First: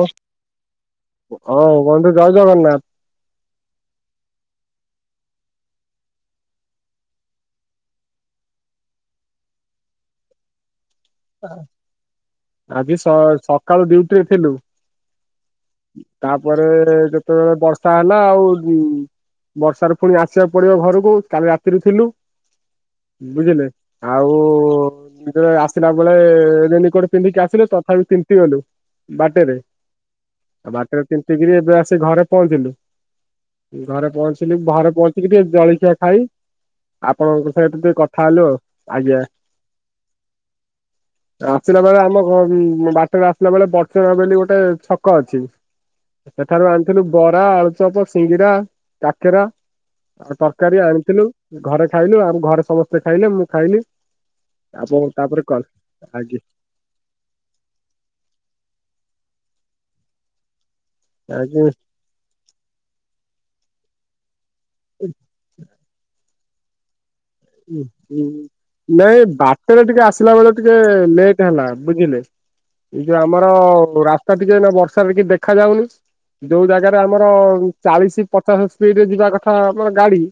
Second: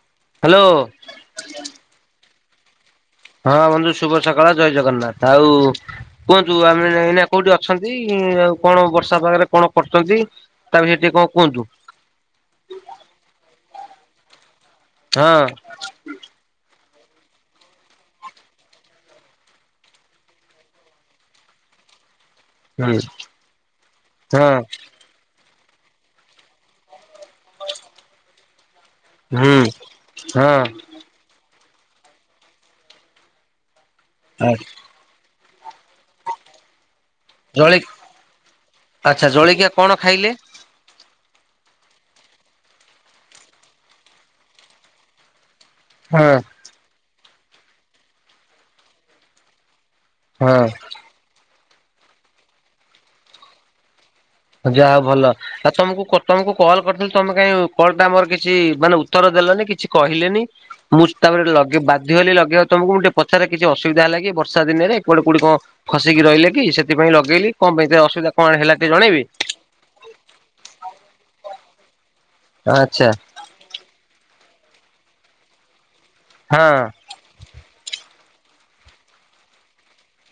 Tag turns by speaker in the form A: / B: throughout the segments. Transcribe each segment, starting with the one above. A: ହ
B: ହ୍ୟାଲୋ
A: ହଁ ବନ୍ଧୁ ଜୟ ଜଗନ୍ନାଥ।
B: ହଁ ବନ୍ଧୁ ଶୁଭ ସକାଳ ଜୟ ଜଗନ୍ନାଥ ଆଉ। କୁହନ୍ତୁ ଆମେ ଏଇନା କୋଉଠି ଅଛନ୍ତି ଆଉ କଣ ବର୍ଷା ପାଗରେ କଣ କରୁଛନ୍ତି। ତା ବେଲି ସେତିକ।
A: ଓ ହୋ ଆଜି ସ ସକାଳୁ ଡିଉଟିରେ ଥିଲୁ।
B: ହଁ।
A: ତାପରେ ଯେତେବେଳେ ବର୍ଷା ହେଲା ଆଉ ଉଁ। ବର୍ଷାରେ ଫୁଣି ଆସିବାକୁ ପଡିବ ଘରକୁ କାଲି ରାତିରୁ ଥିଲୁ।
B: ହୁଁ
A: ବୁଝିଲେ ଆଉ
B: ହଁ
A: ଯେତେବେଳେ ଆସିଲା ବେଳେ ରେନି କୋଟ୍। ପିନ୍ଧିକି ଆସିଲୁ ତଥାପି ତିନ୍ତି ଗଲୁ ବାଟରେ
B: ହୁଁ
A: ଆଉ ବା ବାଟେ ରେ ତିିନ୍ତି କରି ଏବେ ଆସି ଘରେ ପହଞ୍ଚିଲୁ ଘରେ
B: ହଁ
A: ପହଞ୍ଚିଲୁ ଘରେ ପହଞ୍ଚ୍ ଞ୍ଚି କି ଟିକେ ଜଳଖିଆ ଖାଇ ଆପଣଙ୍କ ସହିତ
B: ଜଳି
A: ଟିକେ କଥା ହେଲୁ ଆଉ ଆଜ୍ଞା।
B: ଆଚ୍ଛା ଜଳିକିଆ କଣ ଖାଇଲେ?
A: ଆସିଲା ବେଳେ ଆମ ଘ ବାଟରେ ଆସିଲା ବେଳେ ବଡଚଣା ବୋଲି ଗୋଟେ ଛକ ଅଛି।
B: ହଁ
A: ସେଠାରୁ ଆଣିଥିଲୁ ବରା ଆଳୁଚପ ସିଙ୍ଗିଡା କାକେରା। ଆଉ
B: ହଁ
A: ତରକାରୀ ଆଣିଥିଲୁ ଘରେ ଖାଇଲୁ ଆଉ ଘରେ ସମସ୍ତେ ଖାଇଲେ ମୁଁ ଖାଇଲି।
B: ଯା
A: ଆପଣ
B: ହଉ ଭଲ
A: ତାପରେ କଲ
B: ଆଉ ତମକୁ କ
A: ଆଜ୍ଞା
B: ତମକୁ। କଲ କରିଥିଲି ତମେ କାଇଁ କଲ ଟା ମୋର କିଛି ମାନେ ଉତ୍ତର ଦେଲନି କିଛି କହିଲେନି। ମୁଁ ତାପରେ
A: ଆଜ୍ଞା
B: ଲଗ ବାଧ୍ୟ ହେଲି ଲଗେଇବ ତମକୁ ମୁଁ ଟିକେ ପଚାର କିଛି ଅସୁବିଧା ହେଲାକି। ବର୍ଷା ଦିନରେ କୁଆଡେ କୋଉଠି କଁ ଖସିକି ରହିଲେ କି ସେଥିପାଇଁ ଲଗେଇଲି କଁ ପାଇଁ ସେ ଅସୁବିଧା କଣ ହେଲା ଟିକେ ଜଣେଇବେ।
A: ସେତେ ଟିକେ ଆସିଲା ବେଳେ ଟିକେ ଲେଟ୍ ହେଲା ବୁଝିଲେ ଏଇ
B: ଆଚ୍ଛା
A: ଯୋଉ ଆମ। ତ ରାସ୍ତା ଟିକେ ଏଇନା ବର୍ଷା ରେ କିଛି ଦେଖା ଯାଉନି ଯୋଉ
B: ହଁ
A: ଜାଗାରେ ଆ ଆମର ଚାଳିଶ ପଚାଶ ସ୍ପିଡରେ ଯିବା କଥା ଆମର ଗାଡି।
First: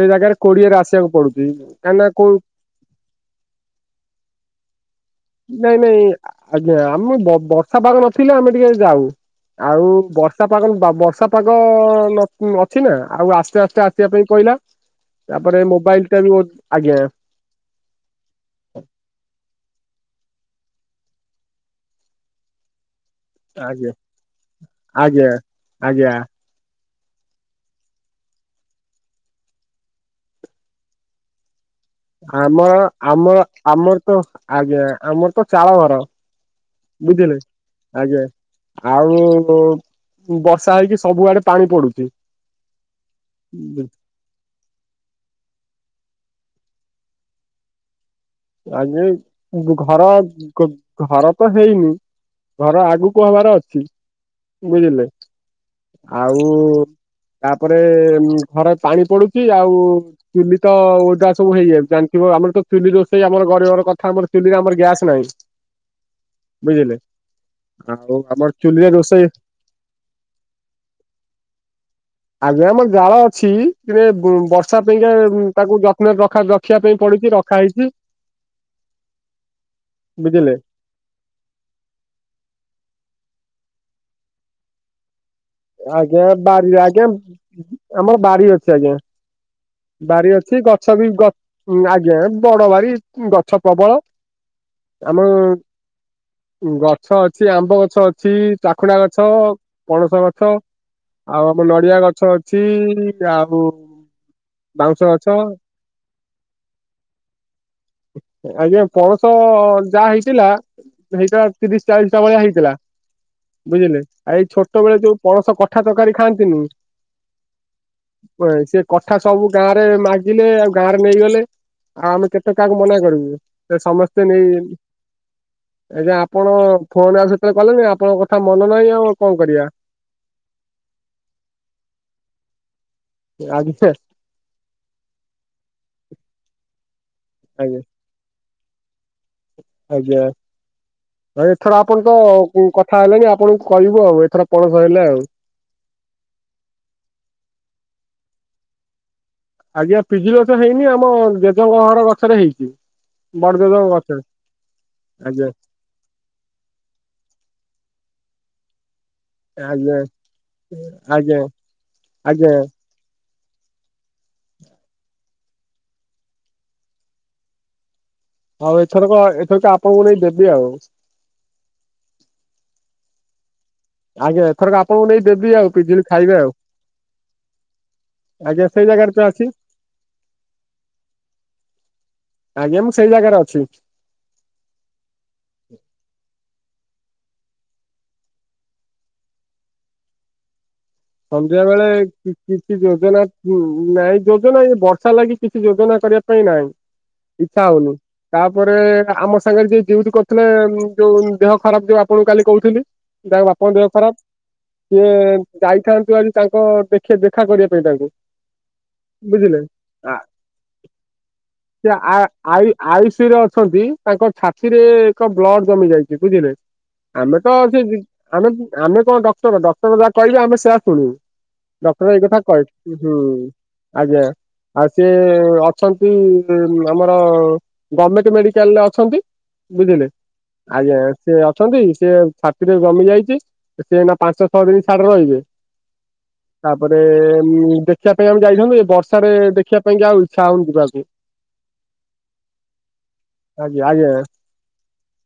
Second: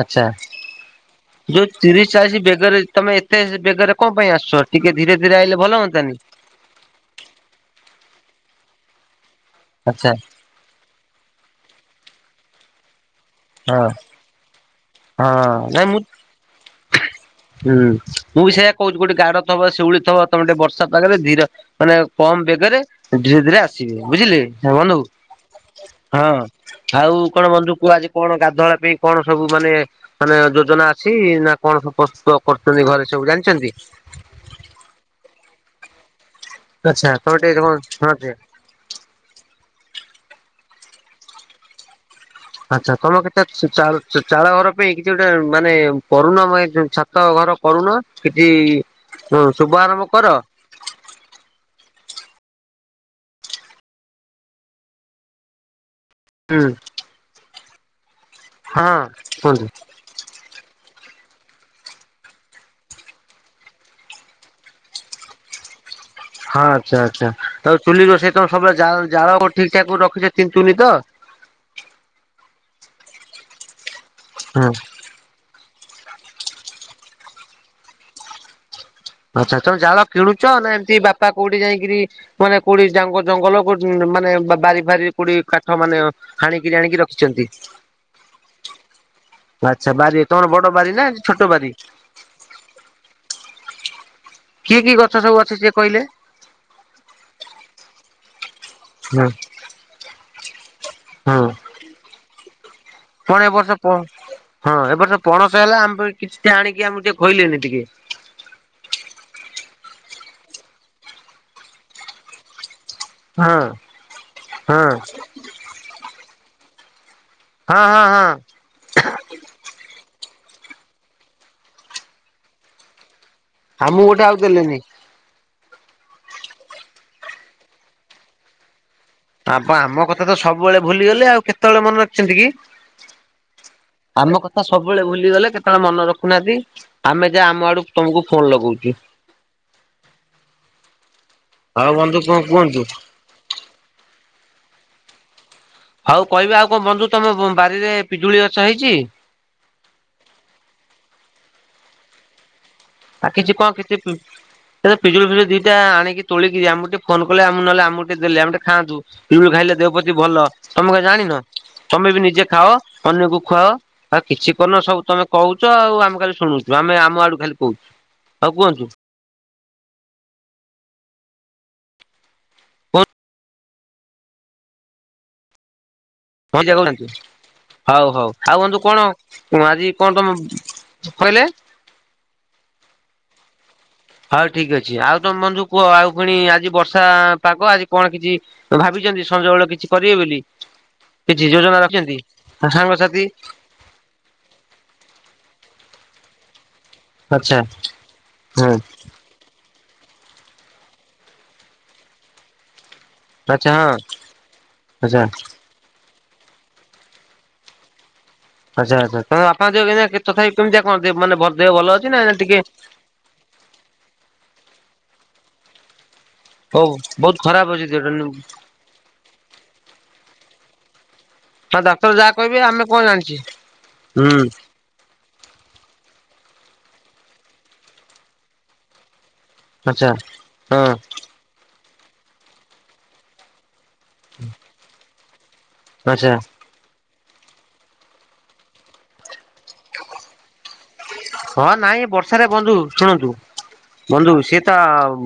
A: ସେଇ ଜାଗାରେ କୋଡିଏରେ ଆସିବାକୁ ପଡୁଛି।
B: ଯୋଉ ତିରିଶ
A: କାହିଁକିନା କୋଉ
B: ଚାଳିଶ ବେଗରେ ତମେ ଏତେ ବେଗରେ କଁ ପାଇଁ ଆସୁଛ ଟିକେ ଧୀରେ ଧୀରେ ଆ
A: ନାଇଁ ନାଇଁ ଆଜ୍ଞା ଆମ ବ ବର୍ଷା ପାଗ ନଥିଲେ ଆମେ ଟିକେ ଯାଉ ଆଉ
B: ଆଚ୍ଛା
A: ବର୍ଷ ବର୍ଷା ପାଗଲ ବର୍ଷା ପାଗ ନ ଅଛି ନା ଆଉ ଆସ୍ତେ ଆସ୍ତେ
B: ହଁ।
A: ଆସିବା ପାଇଁ ପିଇଲା। ତାପରେ
B: ହଁ ନାଇଁ ମୁଁ
A: ମୋବାଇଲ ଟା ବି ଆଜ୍ଞା।
B: ହୁଁ ମୁଁ ବି ସେୟଆ କହୁଛି କୋଉଠି ଗାଡ ଥିବ ସିଉଳି ଥିବ ତମେ ଟିକେ ବର୍ଷା ପାଗରେ ଧୀର। ମାନେ କମ ବେଗରେ ଧୀରେ ଧୀରେ
A: ଆଜ୍ଞା
B: ଆସିବେ ବୁଝିଲେ ବନ୍ଧୁ
A: ଆଜ୍ଞା ଆଜ୍ଞା
B: ହଁ। ଆଉ କଣ ବନ୍ଧୁ କୁହ ଆଜି କଣ ଗାଧୁଆ ବେଳ ପାଇଁ କଣ ସବୁ ମାନେ। ମାନେ ଯୋଜନା ଅଛି ନା କଣ ସବୁ ପ୍ରସ୍ତୁତ କରୁଛନ୍ତି ଘରେ ସବୁ ଜାଣିଛନ୍ତି।
A: ପ୍ର ଆଜ୍ଞା ଆମର ତ ଚାଳ ଘର
B: ଆଚ୍ଛା ତମେ
A: ବୁଝିଲେ
B: ଟିକେ କଣ
A: ଆଜ୍ଞା।
B: ଶୁଣନ୍ତି
A: ଆଉ ବର୍ଷା ହେଇକି ସବୁଆଡେ ପାଣି ପଡୁଛି।
B: ଆଛା ତମ କେତେ ଚାଳ ସେ ଚାଳ ଘର ପାଇଁ କିଛି ଗୋଟେ ମାନେ କରୁନ ମ ଏ ଛାତ ଘର କରୁନ। କିଛି ହଁ ଶୁଭ ଆରମ୍ଭ କର।
A: କ ଘର ତ ହେଇନି ଘର ଆଗକୁ ହବାର ଅଛି। ବୁଝିଲେ। ଆଉ
B: ହୁଁ
A: ତାପରେ ଘର
B: ହଁ
A: ପାଣି ପଡୁଛି
B: କୁହନ୍ତୁ।
A: ଆଉ। ଚୁଲି ତ ଓଦା ସବୁ ହେଇଯାଉଚି ଜାଣି ଥିବ ଆମର ତ ଚୁଲି ରୋଷ ସେଇ ଆମର ଗରିବ ଘର କଥା ଆମର ଚୁଲିରେ ଆମର ଗ୍ୟାସ୍ ନାହିଁ।
B: ହଁ
A: ବୁଝିଲେ
B: ଆଚ୍ଛା ଆଚ୍ଛା ତମର ଚୁଲି
A: ଆଉ
B: ରୋଷେଇ ତ
A: ଆମର
B: ସବୁବେଳେ
A: ଚୁଲିରେ
B: ଜାଳ
A: ରୋଷେଇ
B: ଜାର କୋଉଠି ଠିକ୍ ଠାକ୍ କରି ରଖିଛ ତିନ୍ତୁନି ତ।
A: ଆଜ୍ଞା ଆମର ଜାଳ ଅଛି ଟିକେ
B: ହଁ
A: ବର୍ଷା ପାଇଁକା ଏ ମ୍। ତାକୁ ଯତ୍ନରେ ରଖା ରଖିବା ପାଇଁ ପଡୁଛି ରଖା ହେଇଛି।
B: ଆଛା ତମେ ଜାଳ କିଣୁଛ
A: ବୁଝିଲେ
B: ନା ଏମ କି ବାପା କୋଉଠି ଯାଇଁ କିରି ମାନେ କୋଉଠି ଜାଙ୍ଗ ଜଙ୍ଗଲ କୋଉଠି ମାନେ ବା ବାରି ଫାରି। କୋଉଠି କାଠ ମାନେ
A: ଆଜ୍ଞା
B: ହାଣିକିରି
A: ବାରିରେ
B: ଆଣିକି
A: ଆଜ୍ଞା
B: ରଖିଛନ୍ତି।
A: ଆମର ବାରି ଅଛି ଆଜ୍ଞା
B: ଆଚ୍ଛା ବାରି ତମର ବଡ଼ ବାରି ନା ଏମିତି ଛୋଟ ବାରି?
A: ନା ବଡ଼ ବାରି ଗଛ ପ୍ରବଳ।
B: କି କି
A: ଆମ
B: ଗଛ ସବୁ ଅଛି ଟିକେ କହିଲେ।
A: ଗଛ ଅଛି ଆମ୍ବ ଗଛ ଅଛି ଚାଖୁଣ୍ଡା
B: ହଁ
A: ଗଛ ପଣସ ଗ ଛ
B: ହଁ
A: ଆଉ ଆମ ନଡ଼ିଆ ଗଛ ଅଛି।
B: କଣ ଏ
A: ଆଉ
B: ବର୍ଷ ପ ହଁ ଏ
A: ବାଉଁଶ
B: ବର୍ଷ
A: ଗଛ
B: ପଣସ ହେଲା ଆମ ପାଇଁ କିଛି ଟା ଆଣିକି ଆମକୁ ଟିକେ ଖୋଇଲେନି ଟିକେ।
A: ଆଜ୍ଞା ପଣସ ଯାହା ହେଇଥିଲା ହେଇଟା ତିରିଶ ଚାଳିଶ ଟା ଭଳିଆ ହେଇଥିଲା।
B: ହଁ
A: ବୁଝିଲେ ଆ ଏଇ
B: ହଁ
A: ଛୋଟ ବେଳେ ଯୋଉ ତ କଠା ତରକାରୀ ଖାଆନ୍ତିନି
B: ହଁ ହଁ ହଁ
A: [unintelligible] ସେ କଥା ସବୁ ଗାଁ ରେ ମାଗିଲେ ଆଉ ଗାଁ ରେ ନେଇଗଲେ ଆଉ ଆମେ କେତେ କାହାକୁ ମନା କରିବୁ। ସେ
B: ଆମକୁ ଗୋଟେ
A: ସମସ୍ତେ
B: ଆଉ
A: ନେଇଗଲେ।
B: ଦେଲେନି।
A: ଆଜ୍ଞା ଆପଣ ଫୋନ ଆଉ ସେତେବେଳେ କଲେନି ଆପଣଙ୍କ କଥା ମନ ନାହିଁ ଆଉ। କଣ କରିବା
B: ଆପ ଆମ କଥା ତ ସବୁବେଳେ ଭୁଲିଗଲେ ଆଉ କେତେବେଳେ ମନେ ରଖିଛନ୍ତି କି?
A: ଏ [unintelligible]
B: ଆମ କଥା ସବୁବେଳେ ଭୁଲିଗଲେ କେତେବେଳେ ମନ ରଖୁନାହାନ୍ତି ଆମେ ଯା ଆମ
A: ଆଜ୍ଞା
B: ଆଡ଼ୁ ତମକୁ ଫୋନ ଲଗଉଛୁ।
A: ଆଜ୍ଞା ଆଉ ଏଥର
B: ହଉ
A: ଆପଣ ତ
B: ବନ୍ଧୁ କଣ
A: କୁ
B: କୁହନ୍ତୁ?
A: କଥା ହେଲେଣିି ଆପଣଙ୍କୁ କହିବୁ ଆଉ ଏଥର ପଣସ ହେଲେ ଆଉ।
B: ହଉ କହିବେ ଆଉ କଣ ବନ୍ଧୁ ତମ ବ-ବାରିରେ ପିଜୁଳି ଗଛ ହେଇଛି?
A: ଆଜ୍ଞା ପିଜୁଳି ଗଛ ହେଇନି ଆମ ଜେଜଙ୍କ ଘର ଗଛରେ ହେଇଛି।
B: ଆ କିଛି
A: ବଡ଼
B: କଣ
A: ଜେଜେଙ୍କ
B: କିଛି ପି
A: ଗଛରେ
B: ତେବେ ପିଜୁଳି ଫିଜୁଳି
A: ଆଜ୍ଞା
B: ଦିଟା ଆଣିକି ତୋଳିକି ଆମକୁ ଟିକେ ଫୋନ୍ କଲେ ଆମୁ ନହେଲେ ଆମକୁ ଟିକେ ଦେଲେ ଆମେ ଟିକେ ଖାଆନ୍ତୁ। ପିଜୁଳି ଖାଇଲେ ଦେହ
A: ଆଜ୍ଞା
B: ପତି ଭଲ ତମେ କଁ
A: ଆଜ୍ଞା
B: ଜାଣିନ ତମେ ବି ନିଜେ
A: ଆଜ୍ଞା
B: ଖାଅ ଅନ୍ୟକୁ ଖୁଆଅ ଆଉ କିଛି କରୁନ ସବୁ ତମେ କହୁଛ ଆଉ ଆମେ ଖାଲି ଶୁଣୁଛୁ ଆମେ ଆମ ଆଡ଼ୁ ଖାଲି କହୁଛୁ। ଆଉ
A: ହଉ ଏଥରକ ଏଥର ତ ଆପଣଙ୍କୁ ନେଇ ଦେବି ଆଉ।
B: [unintelligible]
A: ଆଜ୍ଞା ଏଥରକ ଆପଣଙ୍କୁ ନେଇ ଦେବି ଆଉ ପିଜୁଳି ଖାଇବେ ଆଉ
B: [unintelligible] ହଉ ହଉ ଆଉ
A: ଆଜ୍ଞା
B: ବନ୍ଧୁ
A: ସେଇ
B: କଣ
A: ଜାଗାରେ ତ ଅଛି
B: ଆଜି କଣ ତମ କହିଲେ?
A: ଆଜ୍ଞା ମୁଁ ସେଇ ଜାଗାରେ ଅଛି।
B: ହଉ ଠିକ ଅଛି ଆଉ ତମେ ବନ୍ଧୁ କୁହ ଆଉ ପୁଣି ଆଜି ବର୍ଷା ପାଗ ଆଜି କଣ କିଛି ଭାବିଛନ୍ତି ସଞ୍ଜବେଳେ କିଛି କରିବେ ବୋଲି? କିଛି
A: ସନ୍ଧ୍ୟା
B: ଯୋଜନା
A: ବେଳେ
B: ରଖିଛନ୍ତି
A: କି-କିଛି ଯୋଜନା
B: ସାଙ୍ଗସାଥି
A: [unintelligible] ନାଇଁ ଯୋଜନା ଏଇ ବର୍ଷା ଲାଗି କିଛି ଯୋଜନା କରିବା ପାଇଁ ନାହିଁ।
B: ଆଚ୍ଛା
A: ଇଚ୍ଛା ହୋଉନି
B: ହଁ
A: ତାପରେ ଆମ ସାଙ୍ଗରେ ଯିଏ ଡିଉଟି କର୍ ଥିଲେ ଯୋଉ ଦେହ ଖରାପ ଯୋଉ ଆପଣଙ୍କୁ କାଲି କହୁଥିଲି। ତାଙ୍କ
B: ଆଚ୍ଛା
A: ବାପାଙ୍କ
B: ହଁ
A: ଦେହ ଖରାପ ସିଏ
B: ଆଚ୍ଛା
A: ଯାଇଥାନ୍ତୁ ଆଜି ତାଙ୍କ ଦେଖେ ଦେଖା କରିବା ପାଇଁ ତାଙ୍କୁ।
B: ଆଚ୍ଛା ଆଚ୍ଛା ତାଙ୍କ
A: ବୁଝିଲେ।
B: ବାପାଙ୍କ ଦେହ କେନ୍ତିଆ
A: ଆ
B: କେତ ଖାଲି କେମିତିଆ କଣ [unintelligible] ମାନେ ଭ ଦେହ ଭଲ ଅଛି ନା [unintelligible] ଟିକେ
A: ଆଇଶୁ ଅ ଛନ୍ତି ତାଙ୍କ ଛାତିରେ ଏକ ବ୍ଲଡ ଜମି ଯାଇଛି ବୁଝିଲେ?
B: ହଉ ବହୁତ
A: ଆମେ ତ
B: ଖରାପ
A: ସେ
B: ଅଛି ଦେହଟା
A: ଆମେ
B: ନା
A: ଆମେ କଣ ଡକ୍ଟର ଡକ୍ଟର ଯାହା କହିବେ ଆମେ ସେଆ ଶୁଣିବୁ।
B: ଡାକ୍ତର
A: ଡକ୍ଟର ଏଇ
B: ଯାହା
A: କଥା
B: କହିବେ ଆମେ
A: କହି
B: କଣ
A: ହୁଁ
B: ଜାଣିଛେ
A: ଆଜ୍ଞା।
B: ହୁଁ
A: ଆଉ ସିଏ ଅଛନ୍ତି ଆମର ଗମେଣ୍ଟ ମେଡ଼ିକାଲରେ ଅଛନ୍ତି। ବୁଝିଲେ,
B: ଆଚ୍ଛା ହଁ
A: ଆଜ୍ଞା ସେ ଅଛନ୍ତି ସିଏ ଛାତିରେ ଜମି ଯାଇଚି। ସେ ଏଇନା ପାଞ୍ଚ ଛଅ ଦିନ ସେଆଡ଼େ ରହିବେ।
B: ଆଚ୍ଛା।
A: ତାପରେ ମୁଁ ଦେଖିବା ପାଇଁ ଆମେ ଯାଇଥାନ୍ତୁ ଏ ବର୍ଷାରେ ଦେ
B: ହଁ ନାଇଁ ବର୍ଷାରେ ବନ୍ଧୁ ଶୁଣନ୍ତୁ,
A: ଆଜ୍ଞା ଆଜ୍ଞା
B: ବନ୍ଧୁ ସିଏ ତ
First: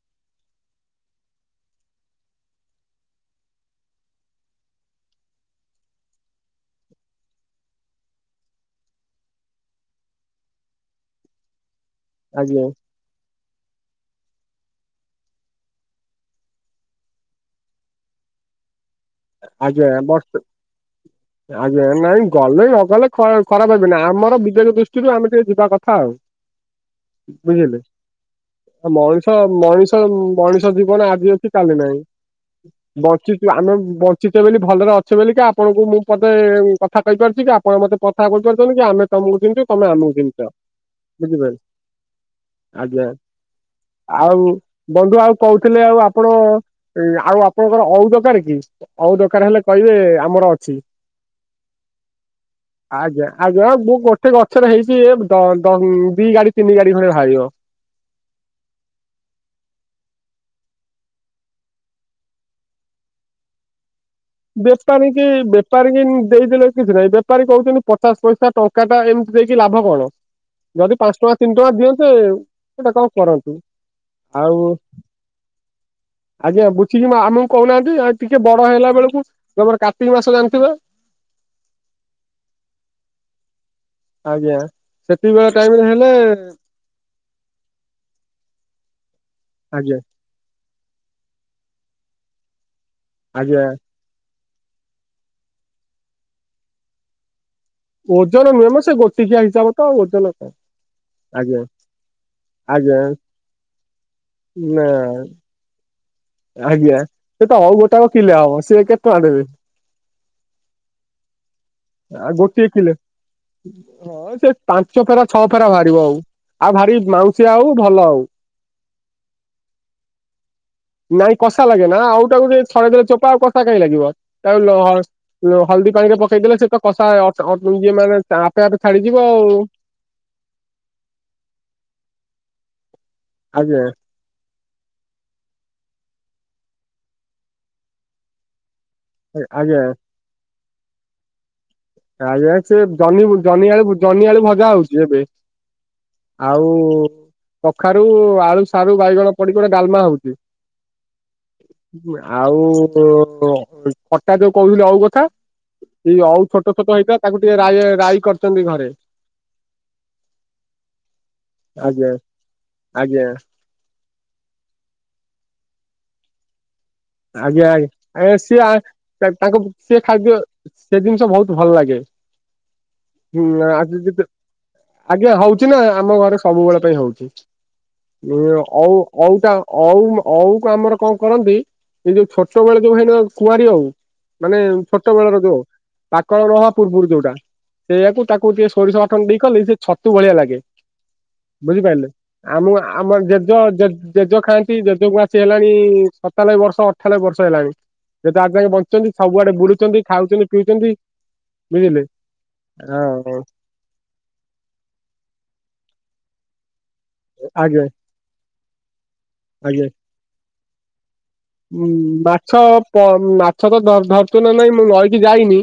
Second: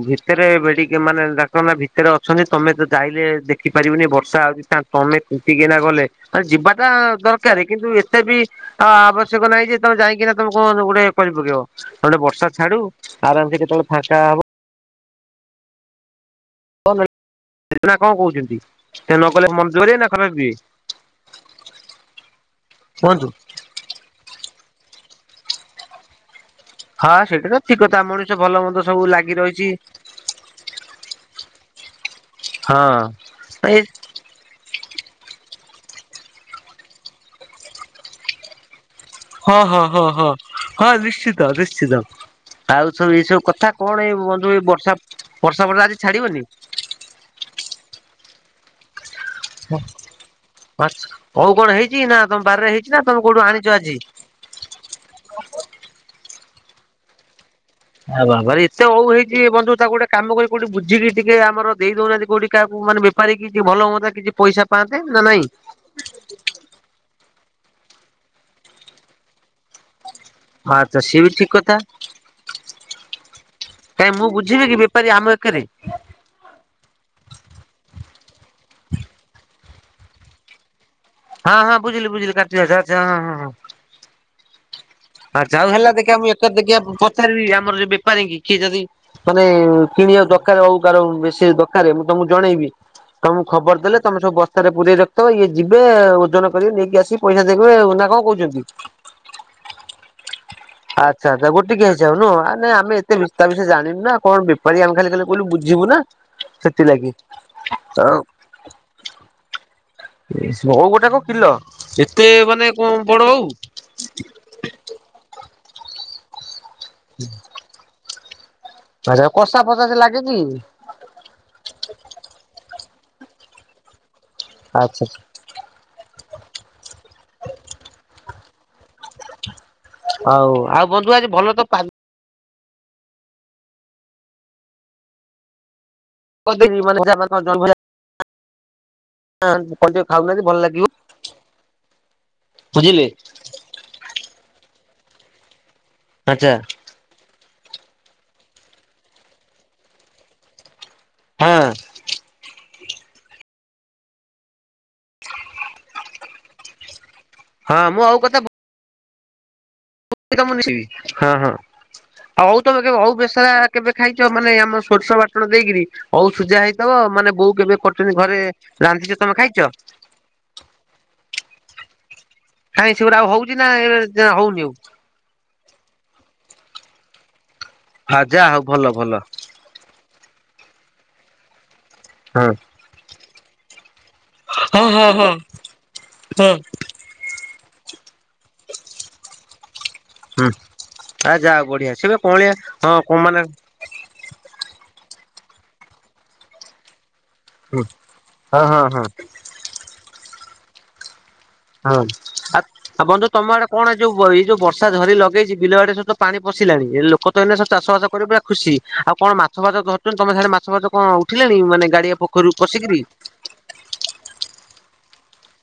B: ଭିତରେ ଏବେ ଟିକେ ମାନେ ଡାକନ୍ତା ଭିତରେ ଅଛନ୍ତି ତମେ ତ ଯାଇଲେ ଦେଖିପାରିବନି ବର୍ଷା ହଉଛି ତା ତମେ ତିନ୍ତିକିନା ଗଲେ ଆଁ ଯିବାଟା ଦରକାର କିନ୍ତୁ ଏତେ ବି ଅ ଆବ ଶ୍ୟକ ନାଇଁ ଯେ ତମେ ଯାଇଁକିନା ତମ କଣ ତ ଗୋଟେ କରି ପକେଇିବ, ନହଲେ ବର୍ଷା
A: ଆଜ୍ଞା
B: ଛାଡୁ ଆରାମସେ କେତେବେଳେ ଫାଙ୍କା ହବ। [unintelligible] ନା କଣ କହୁଛନ୍ତି? ସେ ନଗଲେ ମନ
A: ଆଜ୍ଞା
B: ଜୋରିବେ
A: ଏ
B: ନା ଖରାପ
A: ବର୍ଷେ,
B: ଭାବିବେ
A: ଆଜ୍ଞା ଏ ନାଇଁ ଗଲେ ନଗଲେ
B: କୁହନ୍ତୁ
A: ଖରା ଖରାପ ଭାବିବେନି ଆମର ବିବେକ ଦୃଷ୍ଟିରୁ ଆମେ ଟିକେ ଯିବା କଥା ଆଉ।
B: ହଁ ସେଇଟା ତ ଠିକ
A: ବୁଝିଲେ,
B: କଥା ମଣିଷ ଭଲ ମନ୍ଦ ସବୁ ଲାଗି
A: ମଣିଷ,
B: ରହିଛି
A: ମଣିଷ, ମଣି ଷ ଜୀବନ ଆଜି ଅଛି କାଲି ନାହିଁ,
B: ହଁ
A: ବଞ୍ଚିଛୁ
B: ଏ
A: ଆମେ ବଞ୍ଚିଛେ ବୋଲି ଭଲରେ ଅଛେ ବୋଲି କା ଆପଣଙ୍କୁ ମୁଁ ପଦେ ଉଁ କଥା କହିପାରୁଛି କି ଆପଣ ମୋତେ କଥା କହିପାରୁଛନ୍ତି କି ଆମେ ତମକୁ
B: ହଁ
A: ଚିହ୍ନିଛୁ
B: ହଁ
A: ତମେ
B: ହଁ
A: ଆମକୁ
B: ହଁ
A: ଚିହ୍ନିଛ,
B: ହଁ ନିଶ୍ଚିତ
A: ବୁଝିପାଇଲ୍।
B: ନିଶ୍ଚିତ। ଆଉ
A: ଆଜ୍ଞା,
B: ସବୁ ଏଇ ସବୁ କଥା କଣ ଏଇ
A: ଆଉ
B: ବନ୍ଧୁ ଏଇ ବର୍ଷା
A: ବନ୍ଧୁ ଆଉ
B: ବର୍ଷା ଫର୍ଷା
A: କହୁଥିଲେ
B: ଆଜି
A: ଆଉ ଆପଣ
B: ଛାଡିବନି?
A: ଏଇ ଆଉ ଆପଣଙ୍କର ଅଉ ଦରକାର କି? ଅଉ ଦରକାର ହେଲେ କହିବେ ଆମର ଅଛି,
B: ଆଛା ଓଉ କଣ ହେଇଛି ନା ତମ ବାରିରେ ହେଇଛି ନା ତମେ
A: ଆଜ୍ଞା,
B: କୋଉଠୁ
A: ଆଜ୍ଞା,
B: ଆଣିଛ
A: ହଁ
B: ଆଜି?
A: ମୁ ପ ଏତେ ଗଛରେ ହେଇଛି ଏ ଦ, ଦଙ୍ଗ୍, ଦି ଗାଡ଼ି ତିନି ଗାଡ଼ି ଖଣ୍ଡେ ବାହାରିବ।
B: ଏ ବାବାରେ ଏତେ ଅଉ ହେଇଛି ବନ୍ଧୁ ତାକୁ ଗୋଟେ କାମ କରି କୋଉଠି ବୁଝିକି ଟିକେ ଆମର ଦେଇ ଦଉନାହାନ୍ତି କୋଉଠି କାହାକୁ ମାନେ ବେ ପାରିକି ଟିକେ ଭଲ ହୁଅନ୍ତା କିଛି ପଇସା ପାଆନ୍ତେ
A: ବେପାରୀ
B: ନା
A: କି
B: ନାଇଁ?
A: ବେପାରୀ କି ଇନ୍ ଦେଇଦେଲେ କିଛି ନାହିଁ ବେପାରୀ କହୁଛନ୍ତି ପଚାଶ ପଇସା ଟଙ୍କାଟା ଏମ୍ ଦେଇକି ଲାଭ କଣ,
B: ଆଚ୍ଛା
A: ଯଦି
B: ସିଏ ବି
A: ପାନ୍ସ୍ଟଙ୍କା
B: ଠିକ
A: ତିନିଟଙ୍କା
B: କଥା
A: ଦିଅନ୍ତେ ସେଟା କଣ କରନ୍ତି।
B: କାଇଁ ମୁଁ ବୁଝିବି କି ବେପାରୀ ଆମ ଏକରେ?
A: ଆଜ୍ଞା ବୁଝିକି ମା ଆମକୁ କହୁନାହାନ୍ତି ଆଁ ଟିକେ ବଡ଼ ହେଲା ବେଳକୁ, ଯୋଉ ଆମର କାର୍ତିକ ମାସ ଜାଣିଥିବେ?
B: ହଁ ହଁ ବୁଝିଲି ବୁଝିଲି କାର୍ତ୍ତିକ ମାସ ଆଚ୍ଛା ହଁ, ହଁ, ହଁ।
A: ଆଜ୍ଞା। ସେତିକି
B: ଆ
A: ବେଳ
B: ଯାଉ
A: ଟାଇମରେ
B: ହେଲା
A: ହେଲେ
B: ଦେଖିଆ ମୁଁ ଏକରେ ଦେଖିଆ ପ ଚାରିବି ଆମର ଯେ ବେପାରୀଙ୍କି କିଏ ଯଦି ମାନେ
A: ଆଜ୍ଞା
B: କିଣିଯାଉଚ। ଦରକାର ଅଉ କାହାର ଅଉ ବେଶୀ ଦରକାରେ ମୁଁ ତମକୁ ଜଣେଇବି, ତମକୁ
A: ଆଜ୍ଞା
B: ଖବର ଦେଲେ ତମେ ସବୁ ବସ୍ତାରେ ପୁରେଇ ରଖିଥବ ଇଏ ଯିବେ ଓଜନ କରିବେ ନେଇକି ଆସିକି ପଇସା ଦେବେ ଆଉ, ନା କଣ
A: ଓଜନ
B: କହୁଛନ୍ତି?
A: ନୁହେଁ ମ ସେ ଗୋଟିକିଆ ହିସାବ ତ ଆଉ ଓଜ [unintelligible]
B: ଆଚ୍ଛା, ଆଚ୍ଛା, ଗୋଟିକିଆ ହିସାବ ନୁହଁ, ନାଇଁ
A: ଆଜ୍ଞା
B: ଆମେ ଏତେ ବିଷ୍ ତା ବିଷୟରେ ଜାଣିନୁ ନା କଣ
A: ନା
B: ବେପାରୀ ଆମେ ଖାଲି ଖାଲି କହିଲୁ ବୁଝିବୁ ନା?
A: ଆଜ୍ଞା,
B: ସେଥିଲାଗି
A: ସେତ ଅଉ ଗୋଟାକ କିଲେ ହବ ସିଏ କେତେ ଟଙ୍କା ଦେବେ?
B: ସେ ଅଉ ଗୋଟାକ କିଲ, ଏତେ
A: ଆଉ ଗୋଟିଏ
B: ମାନେ
A: କିଲେ
B: କଣ ବଡ ଅଉ?
A: ହଁ ସେ ପାଞ୍ଚ ଫେରା ଛଅ ଫେରା ବାହାରିବ ଅଉ ଆଉ ଭାରି ମାଉଁସିଆ ଅଉ ଭଲ ଅଉ।
B: ଆଚ୍ଛା କଷା ଫସା ସେ ଲାଗେ କି?
A: ନାଇଁ କଷା ଲାଗେନା, ଅଉଟାକୁ ଯଦି ଛଡେଇଦେଲେ ଚୋପା ଆଉ କଷା କାଇଁ ଲାଗିବ, ତାକୁ ଲ
B: ଆଚ୍ଛା
A: ଲୋ ହଳଦୀ ପାଣିରେ ପକେଇଦେଲେ ସେ ତ କଷା ଅଟ୍, ଅଟୋ, ଇଏ ମାନେ ତା ଆପେ ଆପେ ଛାଡିଯିବ ଆଉ।
B: ହଉ, ଆଉ ବନ୍ଧୁ ଆଜି ଭଲ ତ ପା
A: ଆଜ୍ଞା।
B: [unintelligible]
A: ଆଜ୍ଞା
B: ଖାଉନାହାନ୍ତି ଭଲ ଲାଗିବ।
A: ଆଜ୍ଞା ସେ
B: ବୁଝିଲେ
A: ଜହ୍ନି ଜହ୍ନିଆଳୁ ଜହ୍ନିଆଳୁ ଭଜା ହଉଛି ଏବେ।
B: ଆଚ୍ଛା
A: ଆଉ କଖାରୁ, ଆଳୁ, ସାରୁ, ବାଇଗଣ ପଡିି ଗୋଟେ ଡାଲମା ହଉଛି।
B: ହଁ।
A: ଆଉ ଖଟା ଯୋଉ କହୁଥିଲୁ ଓଉ କଥା ସେଇ ଓଉ ଛୋଟ ଛୋଟ ହେଇଥିଲା ତାକୁ ଟିକେ
B: ହଁ
A: ରାଇ
B: ମୁଁ ଆଉ
A: ରାଇ କରିଛନ୍ତି ଘରେ।
B: ହ ହ।
A: ଆଜ୍ଞା ଆଜ୍ଞା
B: କେବେ ଖାଇଛ ମାନେ ଆମ ସୋରିଷ ବାଟଣ ଦେଇକିରି ଓଉ ସିଜା ହେଇଥିବ। ମାନେ ବୋଉ
A: ଆଜ୍ଞା
B: କେବେ କରୁଛନ୍ତି
A: ଆଜ୍ଞା ଏ
B: ଘରେ
A: ସିଏ
B: ରାନ୍ଧିଛ ତମେ
A: ତାଙ୍କୁ
B: ଖାଇଛ?
A: ସେ ଖାଦ୍ୟ ସେ ଜିନିଷ ବହୁତ ଭଲ ଲାଗେ।
B: କାଇଁ ସେଗୁରା ଆଉ ହଉଛି ନା ଏବେ ହଉନି ଆଉ।
A: ଆଜ୍ଞା ହଉଛି ନା ଆମ ଘରେ ସବୁବେଳ ପାଇଁ ହଉଛି
B: ହଁ ଯା ହଉ ଭଲ
A: ଓଉ
B: ଭଲ
A: ଓଉଟା ଓଉ ଓଉ କୁ ଆମର କଣ କରନ୍ତି ଏଇ ଯୋଉ
B: ହଁ
A: ଛୋଟ ବେଳେ ଯୋଉ ହୁଏନି ନା କୁଆରୀ ଓଉ। ମାନେ
B: ହଁ ହଁ
A: ଛୋଟ
B: ହଁ
A: ବେଳର ଯୋଉ ଓଉ ପାକଳ
B: ହଁ।
A: ରହ ପୂର୍ବରୁ ଯୋଉଟା ସେଇୟା କୁ ତାକୁ ଟିକେ ସୋରିଷ ବାଟଣ ଦେଇ କଲେ ସେ ଛତୁ ଭଳିଆ
B: ହୁଁ
A: ଲାଗେ
B: ଆ ଯା ବଢିଆ
A: ବୁଝିପାରିଲେ
B: ସେବେ କଅଁଳିଆ
A: ଆମ
B: ହଁ
A: ଆମ
B: ମାନେ
A: ଜେଜ ଜେ ଜେଜ ଖାଆନ୍ତି ଜେଜକୁ ଆସି ହେଲାଣି ସତାଲବେ ବର୍ଷ ସତାଲବେ ବର୍ଷ ହେଲାଣି
B: ହଁ
A: ଯେତେ
B: ହଁ
A: ଆଗେ
B: ହଁ।
A: ବଞ୍ଚୁଛନ୍ତି ସବୁଆଡେ ବୁଲୁଛନ୍ତି ଖାଉଛନ୍ତି ପିଉଛନ୍ତି।
B: ହଁ
A: ବୁଝିଲେ ହଁ
B: ଆ ବନ୍ଧୁ ତମ ଆଡେ କଣ ଯୋଉ ଏଇ ଯୋଉ ବର୍ଷା ଝରି ଲଗେଇଛି ବିଲ ଆଡେ ସବୁ ତ ପାଣି ପଶିଲାଣି ଏ ଲୋ ଲୋକ ମାନେ ସବୁ
A: ଆଜ୍ଞା
B: ଚାଷବାସ କରିକି ପୁରା ଖୁସି ଆଉ କଣ ମାଛ ଫାଛ
A: ଆଜ୍ଞା।
B: ଧରୁଛନ୍ତି ତମ ସିଆଡେ ମାଛ ଫାଛ କଣ? ଉଠିଲାଣି ମାନେ
A: ଉଁ
B: ଗାଡିଆ ପୋଖରୀରୁ
A: ମାଛ
B: ପଶିକିରି
A: ପ ମାଛ ତ ଧ ଧରୁଛନ୍ତି ନା ନାଇଁ ମୁଁ ନଈକି ଯାଇନି।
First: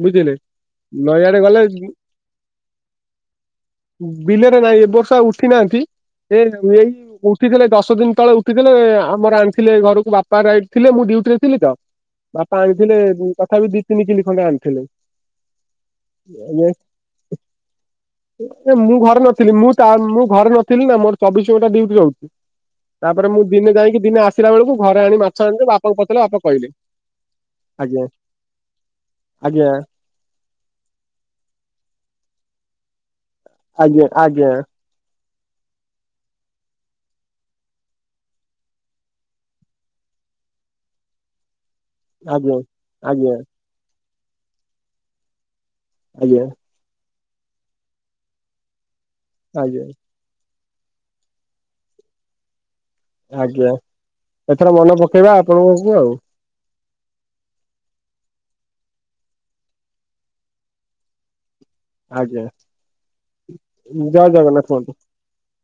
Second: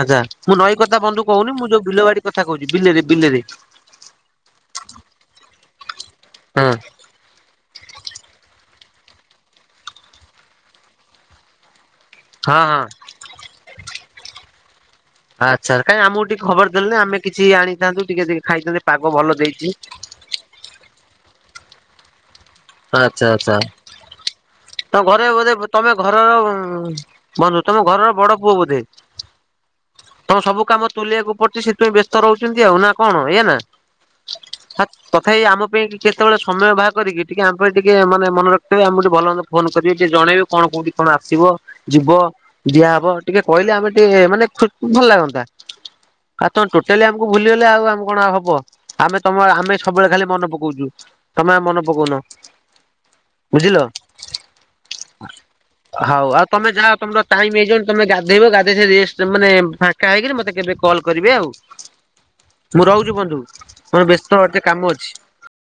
B: ଆଚ୍ଛା
A: ବୁଝିଲେ
B: ମୁଁ ନଈ କଥା ବନ୍ଧୁ
A: ନଈଆଡେ
B: କହୁନି
A: ଗଲେ
B: ମୁଁ ଯୋଉ ବିଲବାଡି କଥା କହୁଛି ବିଲରେ ବିଲରେ।
A: ବିଲରେ ନାହିଁ ଏ ବର୍ଷା ଉଠି ନାହାନ୍ତି ଏ
B: ହଁ
A: ଏଇ ଉଠିଥିଲେ ଦଶ ଦିନ ତଳେ ଉଠିଥିଲେ ଆମର ଆଣିଥିଲେ ଘରକୁ ବାପା ଯାଇଥିଲେ ମୁଁ ଡ୍ୟୁଟି ରେ ଥିଲି ତ। ବାପା
B: ହଁ ହଁ।
A: ଆଣିଥିଲେ ତଥାପି ଦି ତିନି କିଲି ଖଣ୍ଡେ ଆଣିଥିଲେ।
B: ଆଚ୍ଛା କାଇଁ ଆମକୁ ଟିକେ ଖବର ଦେଲନି ଆମେ କିଛି ଆଣିଥାନ୍ତୁ ଟିକେ ଟିକେ
A: ଏ
B: ଖାଇଥାନ୍ତେ
A: ମୁଁ
B: ପାଗ
A: ଘରେ
B: ଭଲ
A: ନଥିଲି ମୁଁ
B: ଦେଇଛି।
A: ତା ମୁଁ ଘରେ ନଥିଲି ନା ମୋର ଚବିଶ ଘଣ୍ଟା ଡିଉଟି ରହୁଛି
B: ଆଚ୍ଛା
A: ତାପରେ ମୁଁ
B: ଆଚ୍ଛା
A: ଦିନେ ଯାଇକି ଦିନେ ଆସି ଆସିଲା ବେଳକୁ ଘରେ
B: ତମ
A: ଆଣି ମାଛ
B: ବୋଧେ
A: ଆଣିଲେ
B: ତମେ
A: ବାପାଙ୍କୁ ପଚାରି ଲେ
B: ଘରର
A: ବାପା କହିଲେ।
B: ବନ୍ଧୁ ତମ ଘରର ବଡ ପୁଅ ବୋଧେ
A: ଆଜ୍ଞା।
B: ତମ ସବୁ କାମ ତୁଲେଇବାକୁ ପଡୁଛି ସେଥିପାଇଁ ବ୍ୟସ୍ତ ରହୁଛନ୍ତି ଆଉ ନା କଣ
A: ଆଜ୍ଞା ଆଜ୍ଞା
B: ଏୟାନା ତଥାପି ଆମ ପାଇଁ କେତେବେଳେ ସମୟ ବାହାର କରିକି। ଟିକେ ଆମ ପାଇଁ ଟିକେ ମାନେ ମନେ ରଖିଥିବେ ଆମେ ଟିକେ ଭଲ ମନ୍ଦ ଫୋନ କରିବେ ଟିକେ ଜଣେଇବେ କଣ କଉଠି କଣ ଆସିବ? ଯିବ
A: ଆଜ୍ଞା।
B: ଦିଆହବ
A: ଆଜ୍ଞା
B: ଟିକେ କହିଲେ ଆମେ ଟିକେ ମାନେ ଭଲ ଲାଗନ୍ତା।
A: ଆଜ୍ଞା
B: ଆ ତମ ଟୋଟାଲି ଆମକୁ ଭୁଲିଗଲେ ଆଉ ଆମ କଣ ଆ ହବ। ଆମେ ତମ ଆମେ
A: ଆଜ୍ଞା
B: ସବୁବେଳେ ଖାଲି ମନେ ପକଉଛୁ ତମେ ଆଉ ମନେ ପକଉନ।
A: ଆଜ୍ଞା
B: ବୁଝିଲ
A: ଏଥର ମନେ ପକେଇବା ଆପଣଙ୍କୁ ଆଉ
B: ହଉ ଆ ତମେ ଯାଅ ତମର ଟାଇମ୍ ହେଇଯିବନି ତୁମେ ଗାଧୋଇବ ଗାଧେଇସାରି ରେଷ୍ଟ ମାନେ ଫାଙ୍କା ହେଇକି ମୋତେ କେବେ କଲ୍ କରିବେ ଆଉ।
A: ଆଜ୍ଞା
B: ମୁଁ ରହୁଛି ବନ୍ଧୁ ମୋର
A: ଜୟ
B: ବ୍ୟସ୍ତ ଅଛି
A: ଜଗନ୍ନାଥ ବନ୍ଧୁ।
B: କାମ ଅଛି।